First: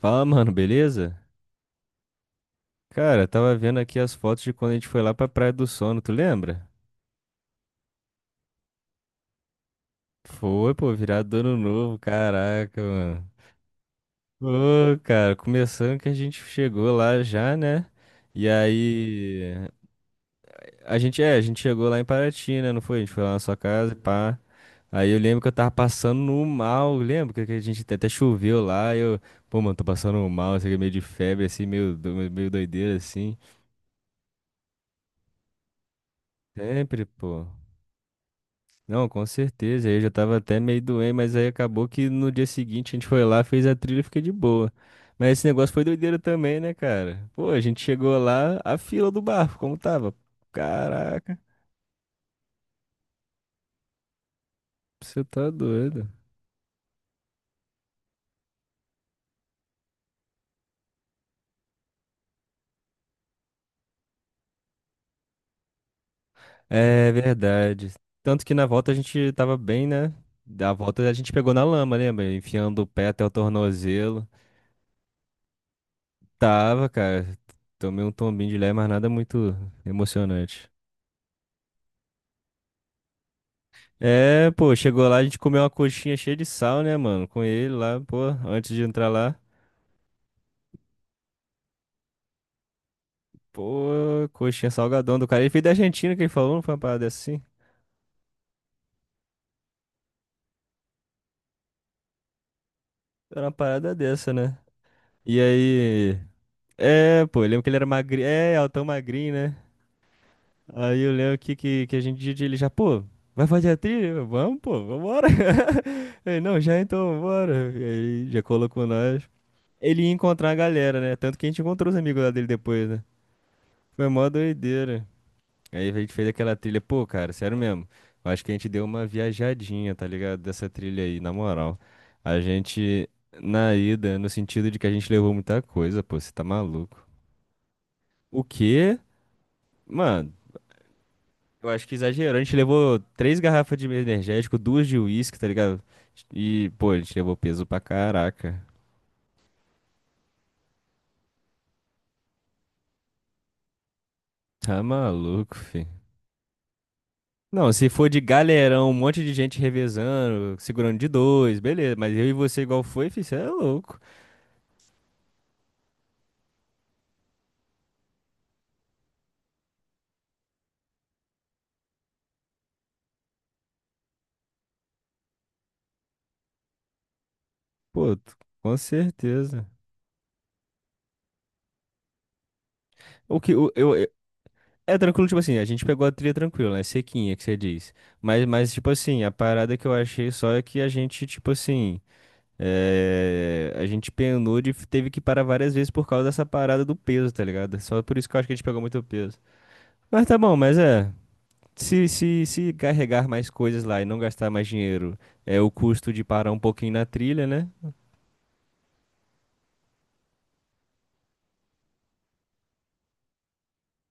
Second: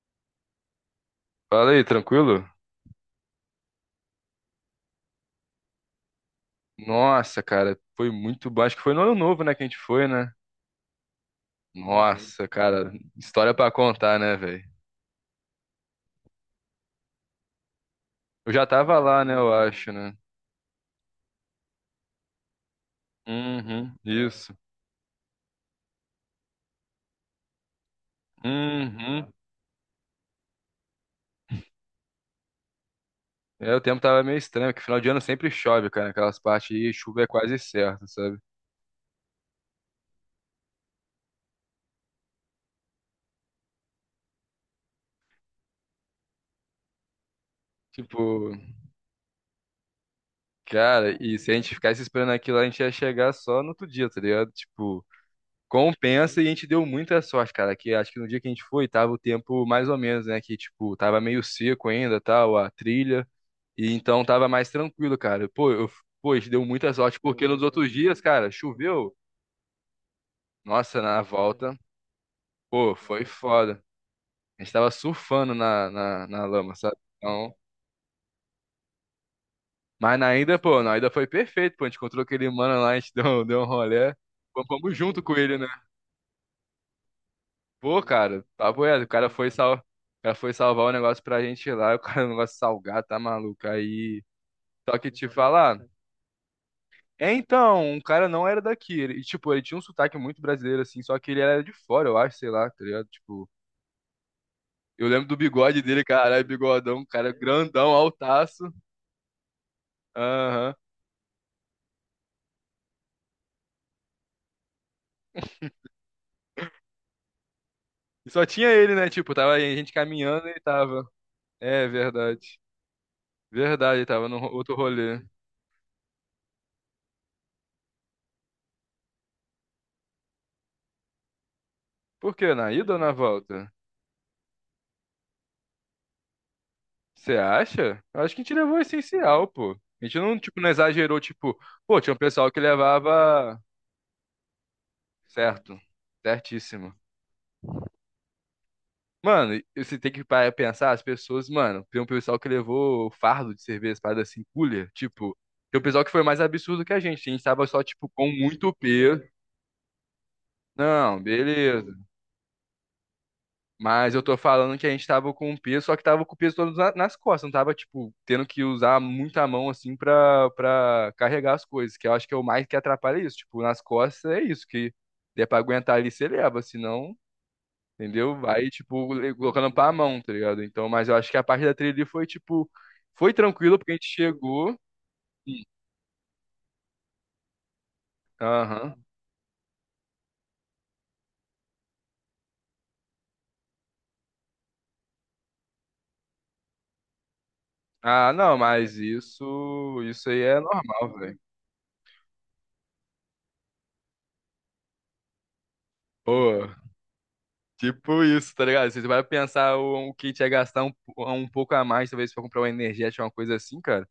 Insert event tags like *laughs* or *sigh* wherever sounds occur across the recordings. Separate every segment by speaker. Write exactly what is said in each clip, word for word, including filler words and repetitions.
Speaker 1: Fala, mano, beleza?
Speaker 2: Fala aí, tranquilo?
Speaker 1: Cara, tava vendo aqui as fotos de quando a gente foi lá pra Praia do Sono, tu lembra?
Speaker 2: Nossa, cara, foi muito bom. Acho que foi no ano novo, né, que a gente foi, né?
Speaker 1: Foi, pô, virado do ano
Speaker 2: Uhum.
Speaker 1: novo,
Speaker 2: Nossa,
Speaker 1: caraca,
Speaker 2: cara,
Speaker 1: mano.
Speaker 2: história pra contar, né, velho?
Speaker 1: Ô, cara, começando que a gente chegou lá já, né? E
Speaker 2: Eu já tava lá, né, eu
Speaker 1: aí,
Speaker 2: acho, né?
Speaker 1: a gente, é, a gente chegou lá em Paraty, né, não foi? A gente foi lá na sua casa,
Speaker 2: Uhum,
Speaker 1: e pá.
Speaker 2: isso.
Speaker 1: Aí eu lembro que eu tava passando no mal, lembro que que a gente até até choveu lá, e eu,
Speaker 2: Uhum.
Speaker 1: pô, mano, tô passando mal, isso aqui é meio de febre, assim, meio, do- meio doideira, assim.
Speaker 2: É, o tempo tava meio estranho, porque final de ano sempre chove, cara, aquelas partes aí,
Speaker 1: Sempre,
Speaker 2: chuva é
Speaker 1: pô.
Speaker 2: quase certa, sabe?
Speaker 1: Não, com certeza. Eu já tava até meio doente, mas aí acabou que no dia seguinte a gente foi lá, fez a trilha e fiquei de boa. Mas esse negócio foi doideira também, né, cara? Pô, a gente chegou
Speaker 2: Tipo,
Speaker 1: lá, a fila do barco, como tava?
Speaker 2: cara, e
Speaker 1: Caraca,
Speaker 2: se a gente ficasse esperando aquilo, lá, a gente ia chegar só no outro dia, tá ligado? Tipo.
Speaker 1: você tá doido.
Speaker 2: Compensa e a gente deu muita sorte, cara, que acho que no dia que a gente foi, tava o tempo mais ou menos, né, que tipo, tava meio seco ainda, tal, a trilha, e então tava mais tranquilo, cara. Pô, eu, pô, a gente deu muita
Speaker 1: É
Speaker 2: sorte, porque nos outros
Speaker 1: verdade.
Speaker 2: dias,
Speaker 1: Tanto
Speaker 2: cara,
Speaker 1: que na volta a
Speaker 2: choveu,
Speaker 1: gente tava bem, né? Da
Speaker 2: nossa,
Speaker 1: volta a
Speaker 2: na
Speaker 1: gente pegou na
Speaker 2: volta,
Speaker 1: lama, lembra? Enfiando o
Speaker 2: pô,
Speaker 1: pé até
Speaker 2: foi
Speaker 1: o
Speaker 2: foda.
Speaker 1: tornozelo.
Speaker 2: A gente tava surfando na, na, na lama,
Speaker 1: Tava,
Speaker 2: sabe?
Speaker 1: cara.
Speaker 2: Então,
Speaker 1: Tomei um tombinho de lé, mas nada muito
Speaker 2: mas na ainda,
Speaker 1: emocionante.
Speaker 2: pô, na ainda foi perfeito, pô, a gente encontrou aquele mano lá, a gente *laughs* deu, deu um rolé,
Speaker 1: É, pô,
Speaker 2: fomos
Speaker 1: chegou lá,
Speaker 2: junto
Speaker 1: a
Speaker 2: com
Speaker 1: gente
Speaker 2: ele,
Speaker 1: comeu
Speaker 2: né?
Speaker 1: uma coxinha cheia de sal, né, mano? Com ele lá,
Speaker 2: Pô,
Speaker 1: pô,
Speaker 2: cara,
Speaker 1: antes de
Speaker 2: papo é, o
Speaker 1: entrar
Speaker 2: cara
Speaker 1: lá.
Speaker 2: foi sal... o cara foi salvar o negócio pra gente lá, *laughs* o cara, o negócio salgado, tá maluco, aí...
Speaker 1: Pô, coxinha
Speaker 2: Só que
Speaker 1: salgadão do
Speaker 2: te
Speaker 1: cara. Ele veio da
Speaker 2: falar,
Speaker 1: Argentina que ele falou, não foi uma parada
Speaker 2: é
Speaker 1: assim?
Speaker 2: então, o cara não era daqui, ele- e tipo, ele tinha um sotaque muito brasileiro, assim, só que ele era de fora, eu acho, sei lá, tá ligado?
Speaker 1: Era
Speaker 2: Tipo,
Speaker 1: uma parada dessa, né?
Speaker 2: eu lembro do
Speaker 1: E
Speaker 2: bigode dele,
Speaker 1: aí,
Speaker 2: caralho, bigodão, um
Speaker 1: é,
Speaker 2: cara
Speaker 1: pô, eu lembro que ele era
Speaker 2: grandão,
Speaker 1: magrinho. É,
Speaker 2: altaço,
Speaker 1: altão magrinho, né?
Speaker 2: aham.
Speaker 1: Aí eu lembro que, que, que a gente disse ele já, pô, vai fazer a trilha? Eu, vamos, pô, vambora. *laughs* Ele, não, já então, bora. E aí
Speaker 2: E
Speaker 1: já
Speaker 2: só tinha
Speaker 1: colocou
Speaker 2: ele, né,
Speaker 1: nós.
Speaker 2: tipo, tava aí, a gente
Speaker 1: Ele ia
Speaker 2: caminhando
Speaker 1: encontrar
Speaker 2: e
Speaker 1: a
Speaker 2: ele
Speaker 1: galera,
Speaker 2: tava...
Speaker 1: né? Tanto que a gente
Speaker 2: É,
Speaker 1: encontrou os amigos lá dele
Speaker 2: verdade,
Speaker 1: depois, né?
Speaker 2: verdade, ele
Speaker 1: Foi
Speaker 2: tava
Speaker 1: mó
Speaker 2: no outro
Speaker 1: doideira.
Speaker 2: rolê.
Speaker 1: Aí a gente fez aquela trilha, pô, cara, sério mesmo. Eu acho que a gente deu uma viajadinha, tá ligado? Dessa trilha aí, na moral.
Speaker 2: Por
Speaker 1: A
Speaker 2: quê, na ida ou
Speaker 1: gente,
Speaker 2: na volta?
Speaker 1: na ida, no sentido de que a gente levou muita coisa, pô, você tá maluco.
Speaker 2: Você acha? Eu acho que a
Speaker 1: O
Speaker 2: gente levou o
Speaker 1: quê?
Speaker 2: essencial, pô. A gente
Speaker 1: Mano,
Speaker 2: não, tipo, não exagerou, tipo,
Speaker 1: eu acho que
Speaker 2: pô, tinha um
Speaker 1: exagerou. A
Speaker 2: pessoal
Speaker 1: gente
Speaker 2: que
Speaker 1: levou três
Speaker 2: levava
Speaker 1: garrafas de energético, duas de uísque, tá
Speaker 2: certo,
Speaker 1: ligado? E, pô,
Speaker 2: certíssimo.
Speaker 1: a gente levou peso pra caraca.
Speaker 2: Mano, e você tem que parar pra pensar, as pessoas, mano, tem um pessoal que levou fardo de cerveja, parada assim,
Speaker 1: Tá
Speaker 2: cooler, tipo,
Speaker 1: maluco,
Speaker 2: tem um
Speaker 1: fi.
Speaker 2: pessoal que foi mais absurdo que a gente, a gente tava
Speaker 1: Não,
Speaker 2: só,
Speaker 1: se
Speaker 2: tipo,
Speaker 1: for de
Speaker 2: com muito
Speaker 1: galerão, um
Speaker 2: peso.
Speaker 1: monte de gente revezando, segurando de
Speaker 2: Não,
Speaker 1: dois, beleza.
Speaker 2: beleza.
Speaker 1: Mas eu e você igual foi, fi, cê é louco.
Speaker 2: Mas eu tô falando que a gente tava com o peso, só que tava com o peso todo na- nas costas, não tava, tipo, tendo que usar muita mão, assim, pra, pra carregar as coisas, que eu acho que é o mais que atrapalha isso. Tipo, nas costas é isso, que é pra aguentar ali, você leva, senão,
Speaker 1: Pô, t-
Speaker 2: entendeu? Vai,
Speaker 1: com
Speaker 2: tipo, le-
Speaker 1: certeza.
Speaker 2: colocando pra mão, tá ligado? Então, mas eu acho que a parte da trilha ali foi, tipo, foi
Speaker 1: O que o-
Speaker 2: tranquilo, porque
Speaker 1: eu,
Speaker 2: a
Speaker 1: eu-
Speaker 2: gente chegou.
Speaker 1: é tranquilo, tipo assim, a gente pegou a trilha tranquila, né? Sequinha, que você diz. Mas, mas, tipo
Speaker 2: Aham.
Speaker 1: assim, a parada que eu achei só é que a gente, tipo assim, é, a gente penou de teve que parar várias vezes por causa dessa parada do peso, tá ligado? Só por isso
Speaker 2: Ah,
Speaker 1: que eu acho que a
Speaker 2: não,
Speaker 1: gente pegou
Speaker 2: mas
Speaker 1: muito peso.
Speaker 2: isso,
Speaker 1: Mas
Speaker 2: isso
Speaker 1: tá
Speaker 2: aí
Speaker 1: bom,
Speaker 2: é
Speaker 1: mas é.
Speaker 2: normal, velho.
Speaker 1: Se, se, se carregar mais coisas lá e não gastar mais dinheiro, é o custo de parar um
Speaker 2: Pô.
Speaker 1: pouquinho na trilha, né?
Speaker 2: Tipo isso, tá ligado? Você vai pensar o, o que a gente ia gastar um, um pouco a mais, talvez pra comprar uma energética, uma coisa assim, cara.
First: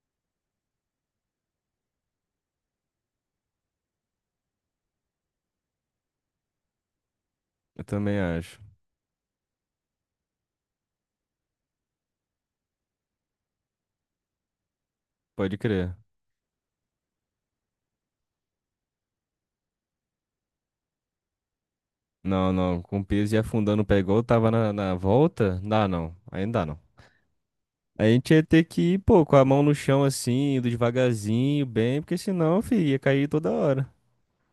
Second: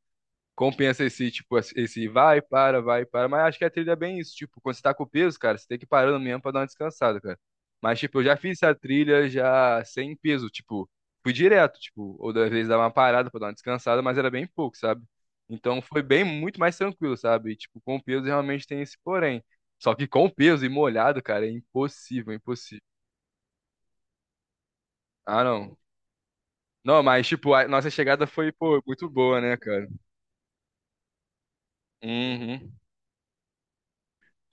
Speaker 2: Compensa esse, tipo, esse vai, para, vai, para. Mas acho que a trilha é bem isso. Tipo, quando você tá com peso, cara, você tem que ir parando mesmo pra dar uma descansada, cara.
Speaker 1: Eu
Speaker 2: Mas, tipo,
Speaker 1: também
Speaker 2: eu já
Speaker 1: acho.
Speaker 2: fiz essa trilha já sem peso, tipo, fui direto, tipo, ou às vezes dava uma parada pra dar uma descansada, mas era bem pouco, sabe?
Speaker 1: Pode
Speaker 2: Então
Speaker 1: crer.
Speaker 2: foi bem, muito mais tranquilo, sabe? E, tipo, com o peso realmente tem esse porém. Só que com o peso e molhado, cara, é impossível,
Speaker 1: Não, não.
Speaker 2: impossível.
Speaker 1: Com o piso e afundando o pé igual eu tava na, na
Speaker 2: Ah,
Speaker 1: volta,
Speaker 2: não.
Speaker 1: dá não. Ainda não.
Speaker 2: Não, mas, tipo, a nossa
Speaker 1: A
Speaker 2: chegada
Speaker 1: gente ia
Speaker 2: foi,
Speaker 1: ter
Speaker 2: pô,
Speaker 1: que ir,
Speaker 2: muito
Speaker 1: pô, com
Speaker 2: boa,
Speaker 1: a
Speaker 2: né,
Speaker 1: mão no
Speaker 2: cara?
Speaker 1: chão assim, indo devagarzinho, bem, porque senão,
Speaker 2: Uhum.
Speaker 1: filho, ia cair toda hora.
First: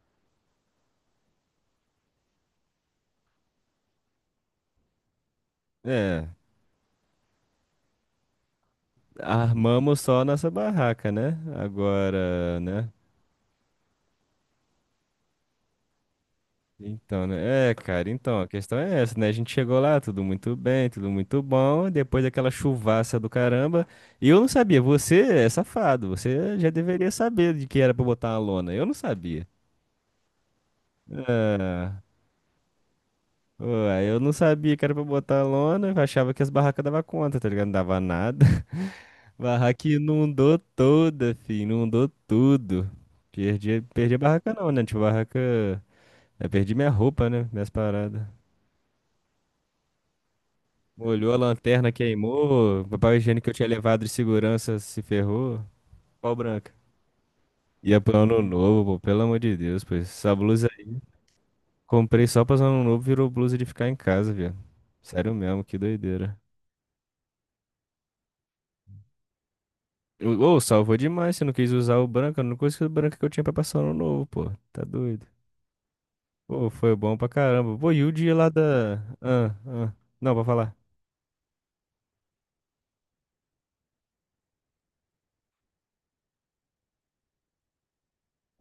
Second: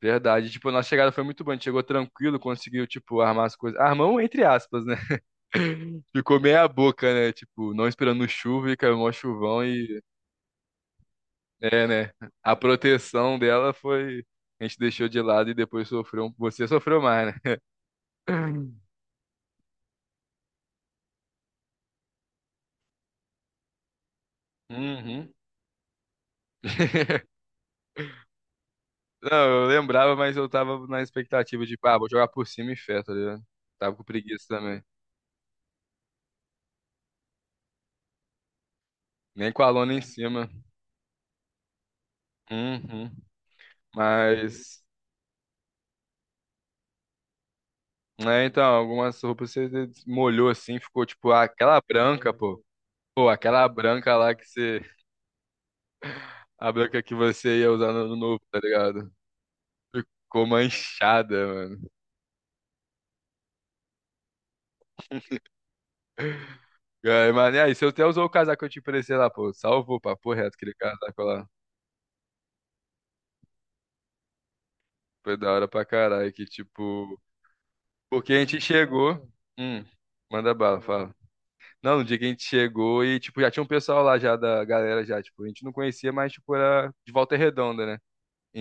Speaker 2: Verdade. Tipo, a nossa chegada foi muito boa. A gente chegou tranquilo, conseguiu, tipo, armar as coisas. Armão, entre aspas, né? *laughs*
Speaker 1: É,
Speaker 2: Ficou meia boca, né? Tipo, não esperando chuva e caiu mó chuvão
Speaker 1: armamos
Speaker 2: e.
Speaker 1: só a nossa barraca, né?
Speaker 2: É, né? A
Speaker 1: Agora, né?
Speaker 2: proteção dela foi. A gente deixou de lado e depois sofreu. um, Você sofreu
Speaker 1: Então,
Speaker 2: mais, né?
Speaker 1: né? É, cara, então, a questão
Speaker 2: *laughs*
Speaker 1: é essa, né? A gente chegou lá, tudo muito bem, tudo muito bom, depois daquela chuvaça do caramba. E eu não sabia, você
Speaker 2: Uhum.
Speaker 1: é safado, você já deveria
Speaker 2: *laughs*
Speaker 1: saber de que era pra botar uma lona. Eu não sabia.
Speaker 2: Não, eu lembrava, mas eu tava na expectativa de, pá,
Speaker 1: Ah,
Speaker 2: vou jogar por cima e fé, tá ligado? Tava com
Speaker 1: ué, eu não
Speaker 2: preguiça
Speaker 1: sabia
Speaker 2: também.
Speaker 1: que era pra botar lona, eu achava que as barracas davam conta, tá ligado? Não dava nada. *laughs*
Speaker 2: Nem com a
Speaker 1: Barraca
Speaker 2: lona em cima.
Speaker 1: inundou toda, filho, inundou tudo.
Speaker 2: Uhum.
Speaker 1: Perdi, perdi a barraca não, né?
Speaker 2: Mas,
Speaker 1: Tipo, a barraca... Eu perdi minha roupa, né? Minhas paradas.
Speaker 2: né, então, algumas roupas você molhou assim, ficou tipo,
Speaker 1: Molhou a
Speaker 2: ah, aquela
Speaker 1: lanterna,
Speaker 2: branca, pô.
Speaker 1: queimou. Papel
Speaker 2: Pô,
Speaker 1: higiênico que eu
Speaker 2: aquela
Speaker 1: tinha levado de
Speaker 2: branca lá que
Speaker 1: segurança
Speaker 2: você.
Speaker 1: se ferrou. Pau branca.
Speaker 2: A branca que você ia usar no
Speaker 1: Ia
Speaker 2: ano
Speaker 1: pro
Speaker 2: novo,
Speaker 1: ano
Speaker 2: tá
Speaker 1: novo, pô,
Speaker 2: ligado?
Speaker 1: pelo amor de Deus, pois. Essa
Speaker 2: Ficou
Speaker 1: blusa aí,
Speaker 2: manchada, mano.
Speaker 1: comprei só pra ano novo, virou blusa de ficar em casa, viado. Sério mesmo, que doideira.
Speaker 2: É, mas, e aí, você até usou o casaco que eu te emprestei lá, pô. Salvou, papo
Speaker 1: Ô,
Speaker 2: reto,
Speaker 1: ô,
Speaker 2: aquele
Speaker 1: salvou
Speaker 2: casaco
Speaker 1: demais. Você
Speaker 2: lá.
Speaker 1: não quis usar o branco. A única coisa o branco que eu tinha pra passar no novo, pô. Tá doido.
Speaker 2: Foi da hora pra caralho, que
Speaker 1: Pô, foi bom
Speaker 2: tipo.
Speaker 1: pra caramba. Pô, e o
Speaker 2: Porque
Speaker 1: dia
Speaker 2: a
Speaker 1: lá
Speaker 2: gente
Speaker 1: da.
Speaker 2: chegou.
Speaker 1: Ah,
Speaker 2: Hum,
Speaker 1: ah. Não, pra
Speaker 2: manda
Speaker 1: falar.
Speaker 2: bala, fala. Não, no dia que a gente chegou e, tipo, já tinha um pessoal lá já da galera já, tipo, a gente não conhecia, mas, tipo, era de Volta Redonda, né?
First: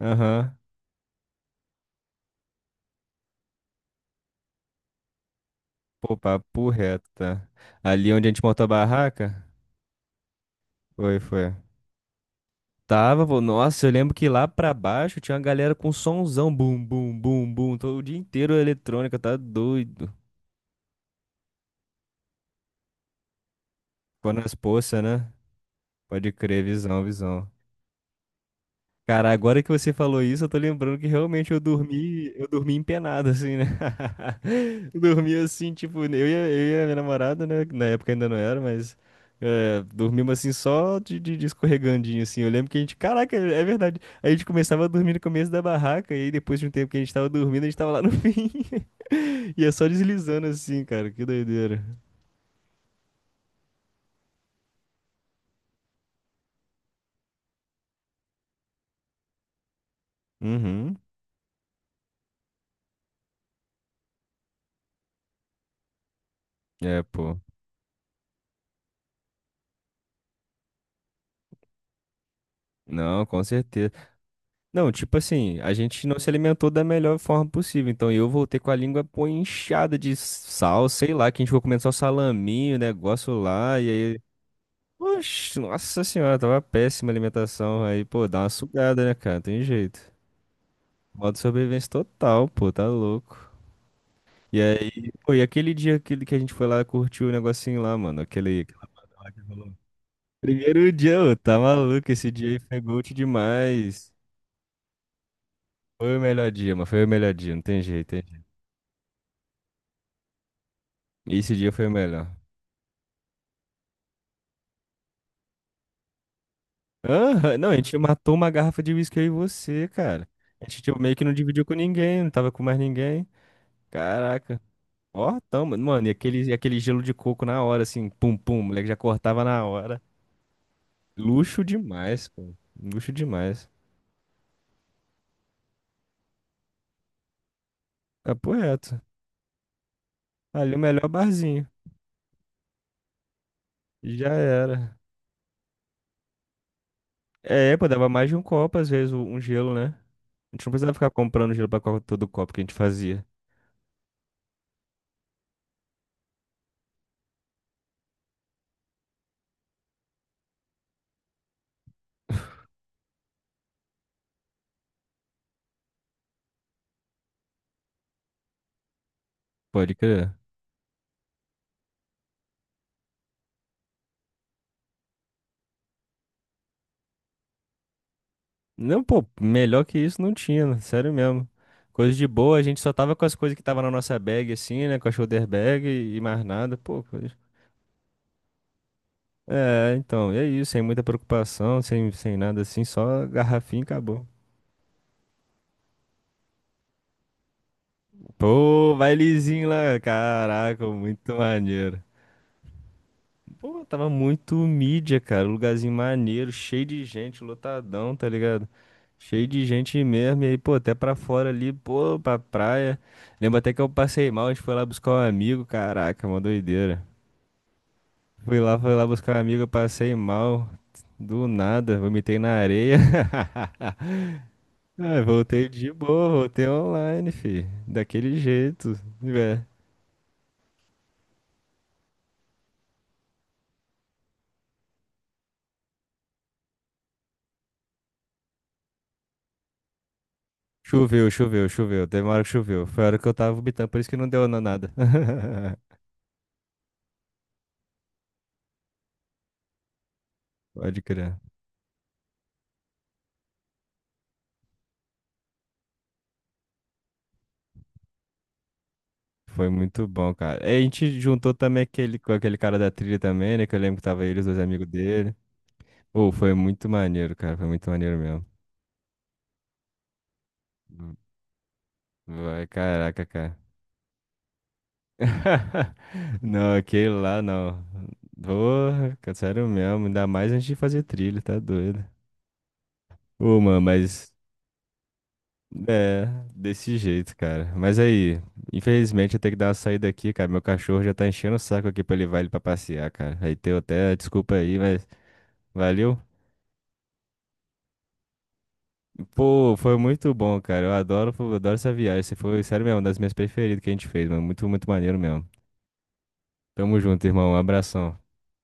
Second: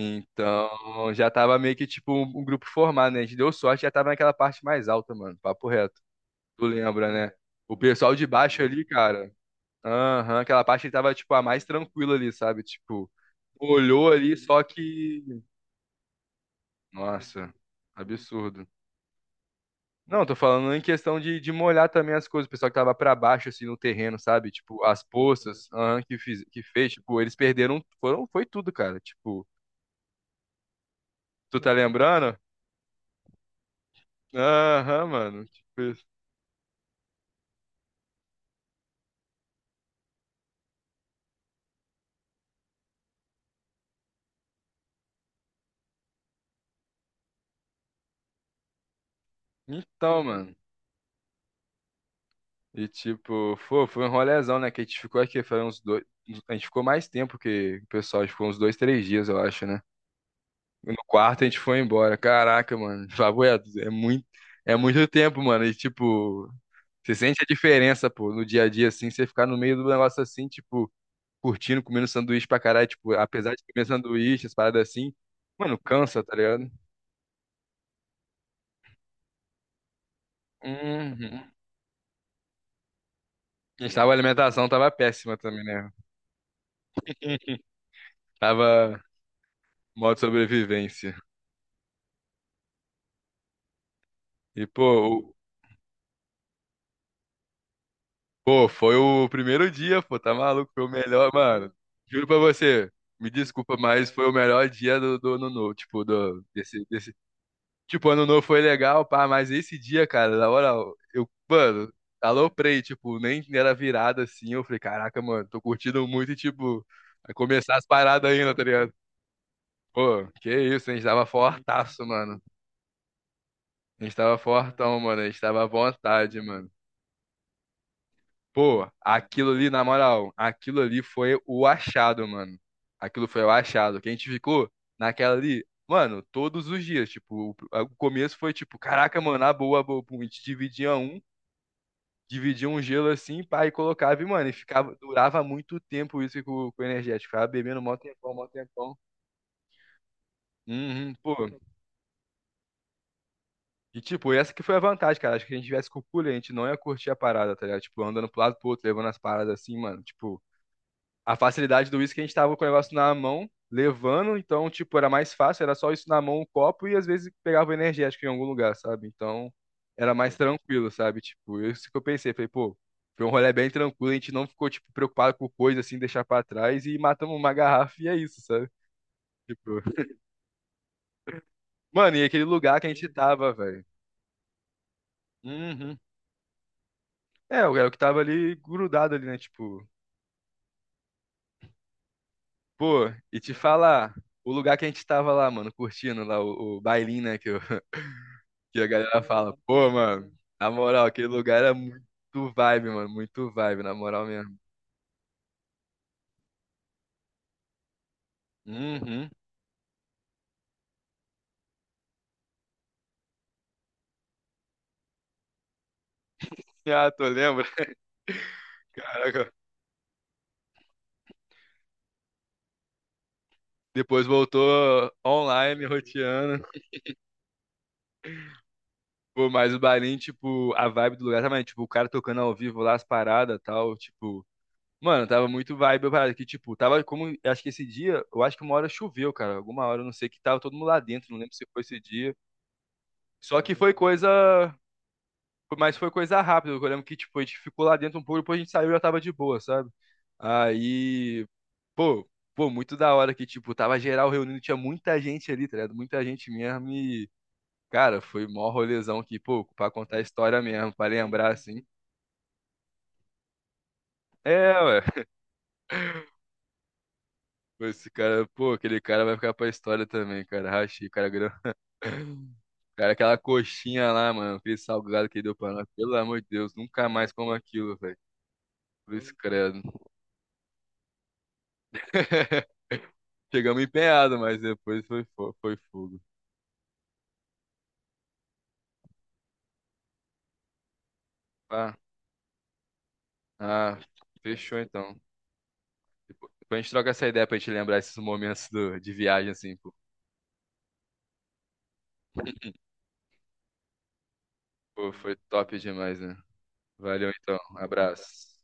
Speaker 1: Aham.
Speaker 2: já tava meio que tipo um, um grupo formado, né? A gente deu sorte, já tava naquela parte mais alta, mano. Papo reto.
Speaker 1: Pô,
Speaker 2: Tu
Speaker 1: papo reto,
Speaker 2: lembra, né?
Speaker 1: tá?
Speaker 2: O
Speaker 1: Ali
Speaker 2: pessoal de
Speaker 1: onde a gente
Speaker 2: baixo
Speaker 1: montou a
Speaker 2: ali, cara.
Speaker 1: barraca?
Speaker 2: Aham, aquela parte que tava
Speaker 1: Foi,
Speaker 2: tipo a
Speaker 1: foi.
Speaker 2: mais tranquila ali, sabe? Tipo,
Speaker 1: Tava, pô. Nossa, eu
Speaker 2: molhou
Speaker 1: lembro que
Speaker 2: ali,
Speaker 1: lá
Speaker 2: só
Speaker 1: pra baixo
Speaker 2: que.
Speaker 1: tinha uma galera com sonzão. Bum, bum,
Speaker 2: Nossa,
Speaker 1: bum, bum. Todo o dia inteiro
Speaker 2: absurdo.
Speaker 1: eletrônica, tá doido.
Speaker 2: Não, tô falando em questão de, de molhar também as coisas. O pessoal que tava pra baixo, assim, no terreno,
Speaker 1: Quando
Speaker 2: sabe?
Speaker 1: as
Speaker 2: Tipo,
Speaker 1: poças,
Speaker 2: as
Speaker 1: né?
Speaker 2: poças, aham, que,
Speaker 1: Pode
Speaker 2: fiz,
Speaker 1: crer,
Speaker 2: que fez,
Speaker 1: visão,
Speaker 2: tipo, eles
Speaker 1: visão.
Speaker 2: perderam. Foram, foi tudo, cara.
Speaker 1: Cara,
Speaker 2: Tipo,
Speaker 1: agora que você falou isso, eu tô lembrando que realmente eu
Speaker 2: tu tá
Speaker 1: dormi,
Speaker 2: lembrando?
Speaker 1: eu dormi empenado, assim, né? *laughs* Eu
Speaker 2: Aham,
Speaker 1: dormi
Speaker 2: mano.
Speaker 1: assim,
Speaker 2: Tipo,
Speaker 1: tipo, eu e a, eu e a minha namorada, né? Na época ainda não era, mas é, dormimos assim só de, de, de escorregandinho, assim. Eu lembro que a gente, caraca, é verdade. A gente começava a dormir no começo da barraca, e aí depois de um tempo que a gente tava dormindo, a gente tava lá no *laughs* fim. Ia só
Speaker 2: então,
Speaker 1: deslizando
Speaker 2: mano.
Speaker 1: assim, cara, que doideira.
Speaker 2: E tipo, foi, foi um rolezão, né? Que a gente ficou aqui, foi uns dois. A gente ficou mais tempo que o pessoal, a gente ficou uns dois, três dias, eu acho, né? No
Speaker 1: Uhum.
Speaker 2: quarto a gente foi embora. Caraca, mano. *laughs* Favoeto, é muito, é muito tempo, mano. E tipo,
Speaker 1: É,
Speaker 2: você
Speaker 1: pô.
Speaker 2: sente a diferença, pô, no dia a dia, assim, você ficar no meio do negócio assim, tipo, curtindo, comendo sanduíche pra caralho, tipo,
Speaker 1: Não, com
Speaker 2: apesar de comer
Speaker 1: certeza.
Speaker 2: sanduíche, as paradas
Speaker 1: Não,
Speaker 2: assim,
Speaker 1: tipo assim, a
Speaker 2: mano,
Speaker 1: gente não
Speaker 2: cansa,
Speaker 1: se
Speaker 2: tá
Speaker 1: alimentou
Speaker 2: ligado?
Speaker 1: da melhor forma possível. Então eu voltei com a língua pô, inchada de sal, sei lá, que
Speaker 2: Uhum.
Speaker 1: a gente ficou comendo só salaminho, negócio lá,
Speaker 2: A
Speaker 1: e
Speaker 2: gente tava, a
Speaker 1: aí.
Speaker 2: alimentação tava péssima
Speaker 1: Oxe,
Speaker 2: também, né?
Speaker 1: nossa senhora, tava péssima a alimentação. Aí, pô, dá uma
Speaker 2: Tava
Speaker 1: sugada, né, cara? Tem jeito.
Speaker 2: modo sobrevivência.
Speaker 1: Modo sobrevivência total, pô, tá louco. E
Speaker 2: E, pô,
Speaker 1: aí, pô,
Speaker 2: o-
Speaker 1: e aquele dia aquele que a gente foi lá, curtiu o negocinho lá, mano, aquele,
Speaker 2: pô,
Speaker 1: aquela
Speaker 2: foi
Speaker 1: parada
Speaker 2: o
Speaker 1: lá que
Speaker 2: primeiro
Speaker 1: rolou.
Speaker 2: dia, pô, tá maluco? Foi o
Speaker 1: Primeiro dia,
Speaker 2: melhor,
Speaker 1: ô, tá
Speaker 2: mano.
Speaker 1: maluco,
Speaker 2: Juro
Speaker 1: esse
Speaker 2: pra
Speaker 1: dia aí foi
Speaker 2: você,
Speaker 1: gold
Speaker 2: me desculpa, mas
Speaker 1: demais.
Speaker 2: foi o melhor dia do, do ano novo, tipo,
Speaker 1: Foi o
Speaker 2: do,
Speaker 1: melhor dia, mano,
Speaker 2: desse,
Speaker 1: foi o
Speaker 2: desse.
Speaker 1: melhor dia, não tem
Speaker 2: Tipo,
Speaker 1: jeito.
Speaker 2: ano novo foi legal, pá, mas esse dia, cara, na hora, eu,
Speaker 1: Esse dia foi o
Speaker 2: mano,
Speaker 1: melhor.
Speaker 2: aloprei, tipo, nem era virada assim. Eu falei, caraca, mano, tô curtindo muito e, tipo, vai
Speaker 1: Aham, não, a
Speaker 2: começar as
Speaker 1: gente
Speaker 2: paradas
Speaker 1: matou uma
Speaker 2: ainda, tá
Speaker 1: garrafa de
Speaker 2: ligado?
Speaker 1: uísque eu e você,
Speaker 2: Pô,
Speaker 1: cara.
Speaker 2: que
Speaker 1: A gente
Speaker 2: isso, a
Speaker 1: tipo,
Speaker 2: gente
Speaker 1: meio que
Speaker 2: tava
Speaker 1: não dividiu com
Speaker 2: fortaço,
Speaker 1: ninguém, não
Speaker 2: mano.
Speaker 1: tava com mais ninguém.
Speaker 2: A gente tava
Speaker 1: Caraca.
Speaker 2: fortão, mano, a
Speaker 1: Ó,
Speaker 2: gente tava à
Speaker 1: tamo, mano, e
Speaker 2: vontade,
Speaker 1: aquele, e
Speaker 2: mano.
Speaker 1: aquele gelo de coco na hora, assim, pum, pum, o moleque
Speaker 2: Pô,
Speaker 1: já cortava
Speaker 2: aquilo
Speaker 1: na
Speaker 2: ali, na
Speaker 1: hora.
Speaker 2: moral, aquilo ali foi
Speaker 1: Luxo
Speaker 2: o
Speaker 1: demais,
Speaker 2: achado,
Speaker 1: pô.
Speaker 2: mano.
Speaker 1: Luxo
Speaker 2: Aquilo foi o
Speaker 1: demais.
Speaker 2: achado. Que a gente ficou naquela ali, mano, todos os dias. Tipo, o, o começo foi
Speaker 1: Papo
Speaker 2: tipo,
Speaker 1: reto.
Speaker 2: caraca, mano, a boa, a boa. Pum, A gente
Speaker 1: Ali o
Speaker 2: dividia
Speaker 1: melhor
Speaker 2: um,
Speaker 1: barzinho.
Speaker 2: dividia um gelo assim, pá, e colocava, e,
Speaker 1: Já
Speaker 2: mano, e ficava,
Speaker 1: era.
Speaker 2: durava muito tempo isso com, com o energético. Ficava
Speaker 1: É,
Speaker 2: bebendo
Speaker 1: pô,
Speaker 2: mó
Speaker 1: dava mais
Speaker 2: tempão,
Speaker 1: de um
Speaker 2: mó
Speaker 1: copo, às
Speaker 2: tempão.
Speaker 1: vezes, um gelo, né? A gente não precisava ficar
Speaker 2: Uhum, pô.
Speaker 1: comprando gelo pra co- todo copo que a gente fazia.
Speaker 2: E tipo, essa que foi a vantagem, cara. Acho que a gente tivesse com o cooler, a gente não ia curtir a parada, tá ligado? Tipo, andando pro lado pro outro, levando as paradas assim, mano. Tipo, a facilidade do uísque, a gente tava com o negócio na mão, levando, então, tipo, era mais fácil, era só isso na mão, um copo, e às vezes pegava o energético em algum lugar, sabe? Então,
Speaker 1: Pode
Speaker 2: era
Speaker 1: crer.
Speaker 2: mais tranquilo, sabe? Tipo, é isso que eu pensei, falei, pô, foi um rolê bem tranquilo, a gente não ficou, tipo, preocupado com coisa, assim, deixar pra trás, e matamos uma garrafa, e é isso, sabe?
Speaker 1: Não, pô,
Speaker 2: Tipo,
Speaker 1: melhor que isso não tinha, né? Sério mesmo. Coisa
Speaker 2: mano, e
Speaker 1: de
Speaker 2: aquele
Speaker 1: boa, a
Speaker 2: lugar
Speaker 1: gente
Speaker 2: que a
Speaker 1: só
Speaker 2: gente
Speaker 1: tava com as
Speaker 2: tava,
Speaker 1: coisas que tava
Speaker 2: velho.
Speaker 1: na nossa bag, assim, né? Com a shoulder bag
Speaker 2: Uhum.
Speaker 1: e, e mais nada, pô. Coisa...
Speaker 2: É, o é o que tava ali grudado ali, né? Tipo,
Speaker 1: É, então, e é isso, sem muita preocupação, sem, sem nada assim,
Speaker 2: pô,
Speaker 1: só
Speaker 2: e te
Speaker 1: garrafinha e
Speaker 2: falar,
Speaker 1: acabou.
Speaker 2: o lugar que a gente tava lá, mano, curtindo lá o, o bailinho, né? Que Que a
Speaker 1: Pô,
Speaker 2: galera fala,
Speaker 1: bailezinho
Speaker 2: pô,
Speaker 1: lá,
Speaker 2: mano, na
Speaker 1: caraca,
Speaker 2: moral, aquele
Speaker 1: muito
Speaker 2: lugar era muito
Speaker 1: maneiro.
Speaker 2: vibe, mano, muito vibe,
Speaker 1: Pô,
Speaker 2: na
Speaker 1: tava
Speaker 2: moral
Speaker 1: muito
Speaker 2: mesmo.
Speaker 1: mídia, cara. Um lugarzinho maneiro, cheio de gente, lotadão, tá ligado?
Speaker 2: Uhum.
Speaker 1: Cheio de gente mesmo. E aí, pô, até pra fora ali, pô, pra praia. Lembro até que eu passei mal, a gente foi lá buscar um amigo. Caraca, uma doideira.
Speaker 2: Ah, tu lembra?
Speaker 1: Fui
Speaker 2: *laughs*
Speaker 1: lá, fui lá buscar um
Speaker 2: Caraca.
Speaker 1: amigo, eu passei mal. Do nada, vomitei na areia. *laughs*
Speaker 2: Depois voltou
Speaker 1: Ah, voltei
Speaker 2: online,
Speaker 1: de boa,
Speaker 2: roteando.
Speaker 1: voltei online, fi. Daquele jeito,
Speaker 2: Pô,
Speaker 1: né?
Speaker 2: mas o barinho, tipo, a vibe do lugar também, tipo, o cara tocando ao vivo lá as paradas e tal, tipo. Mano, tava muito vibe a parada que, tipo, tava como. Acho que esse dia, eu acho que uma hora choveu, cara. Alguma hora, eu não sei, que tava todo mundo lá
Speaker 1: Choveu,
Speaker 2: dentro, não lembro se
Speaker 1: choveu,
Speaker 2: foi esse
Speaker 1: choveu. Teve uma
Speaker 2: dia.
Speaker 1: hora que choveu. Foi a hora que eu tava
Speaker 2: Só que
Speaker 1: vomitando,
Speaker 2: foi
Speaker 1: por isso que
Speaker 2: coisa.
Speaker 1: não deu na- nada.
Speaker 2: Foi-
Speaker 1: *laughs*
Speaker 2: mas foi coisa rápida. Eu lembro que, tipo, a gente ficou lá dentro um pouco, depois a gente saiu e já tava de boa, sabe?
Speaker 1: Pode crer.
Speaker 2: Aí, pô, pô, muito da hora que, tipo, tava geral reunindo, tinha muita gente ali, tá ligado? Muita gente mesmo e, cara, foi mó rolezão aqui, pô,
Speaker 1: Foi
Speaker 2: pra
Speaker 1: muito
Speaker 2: contar a
Speaker 1: bom,
Speaker 2: história
Speaker 1: cara. E a
Speaker 2: mesmo, pra
Speaker 1: gente juntou
Speaker 2: lembrar,
Speaker 1: também
Speaker 2: assim.
Speaker 1: aquele, com aquele cara da trilha também, né? Que eu lembro que tava ele, os dois
Speaker 2: É,
Speaker 1: amigos
Speaker 2: ué.
Speaker 1: dele. Ô, foi muito maneiro, cara. Foi
Speaker 2: Pô,
Speaker 1: muito
Speaker 2: esse
Speaker 1: maneiro
Speaker 2: cara,
Speaker 1: mesmo.
Speaker 2: pô, aquele cara vai ficar pra história também, cara. Rachei, cara grande.
Speaker 1: Vai,
Speaker 2: *laughs* Cara,
Speaker 1: caraca,
Speaker 2: aquela
Speaker 1: cara.
Speaker 2: coxinha lá, mano, aquele salgado que ele deu pra nós.
Speaker 1: *laughs*
Speaker 2: Pelo amor de
Speaker 1: Não,
Speaker 2: Deus, nunca
Speaker 1: aquele
Speaker 2: mais
Speaker 1: lá
Speaker 2: como
Speaker 1: não.
Speaker 2: aquilo, velho.
Speaker 1: Porra,
Speaker 2: Cruz
Speaker 1: cara, sério
Speaker 2: credo.
Speaker 1: mesmo. Ainda mais antes de fazer trilha, tá doido.
Speaker 2: *laughs*
Speaker 1: Ô, mano,
Speaker 2: Chegamos
Speaker 1: mas.
Speaker 2: empenhado, mas depois foi, fo- foi fogo.
Speaker 1: É, desse jeito, cara. Mas aí, infelizmente eu tenho que dar uma saída aqui, cara. Meu cachorro já tá enchendo o saco
Speaker 2: Ah,
Speaker 1: aqui pra levar ele pra passear, cara. Aí teu
Speaker 2: ah,
Speaker 1: até, desculpa
Speaker 2: fechou
Speaker 1: aí, mas.
Speaker 2: então.
Speaker 1: Valeu?
Speaker 2: Depois depois a gente troca essa ideia pra gente lembrar esses momentos do- de viagem, assim,
Speaker 1: Pô,
Speaker 2: pô.
Speaker 1: foi muito bom, cara. Eu adoro, eu adoro essa viagem. Você foi, sério mesmo, uma das minhas preferidas que a gente fez, mano. Muito, muito
Speaker 2: Pô,
Speaker 1: maneiro
Speaker 2: foi
Speaker 1: mesmo.
Speaker 2: top demais, né?
Speaker 1: Tamo junto,
Speaker 2: Valeu
Speaker 1: irmão. Um
Speaker 2: então,
Speaker 1: abração.
Speaker 2: abraço.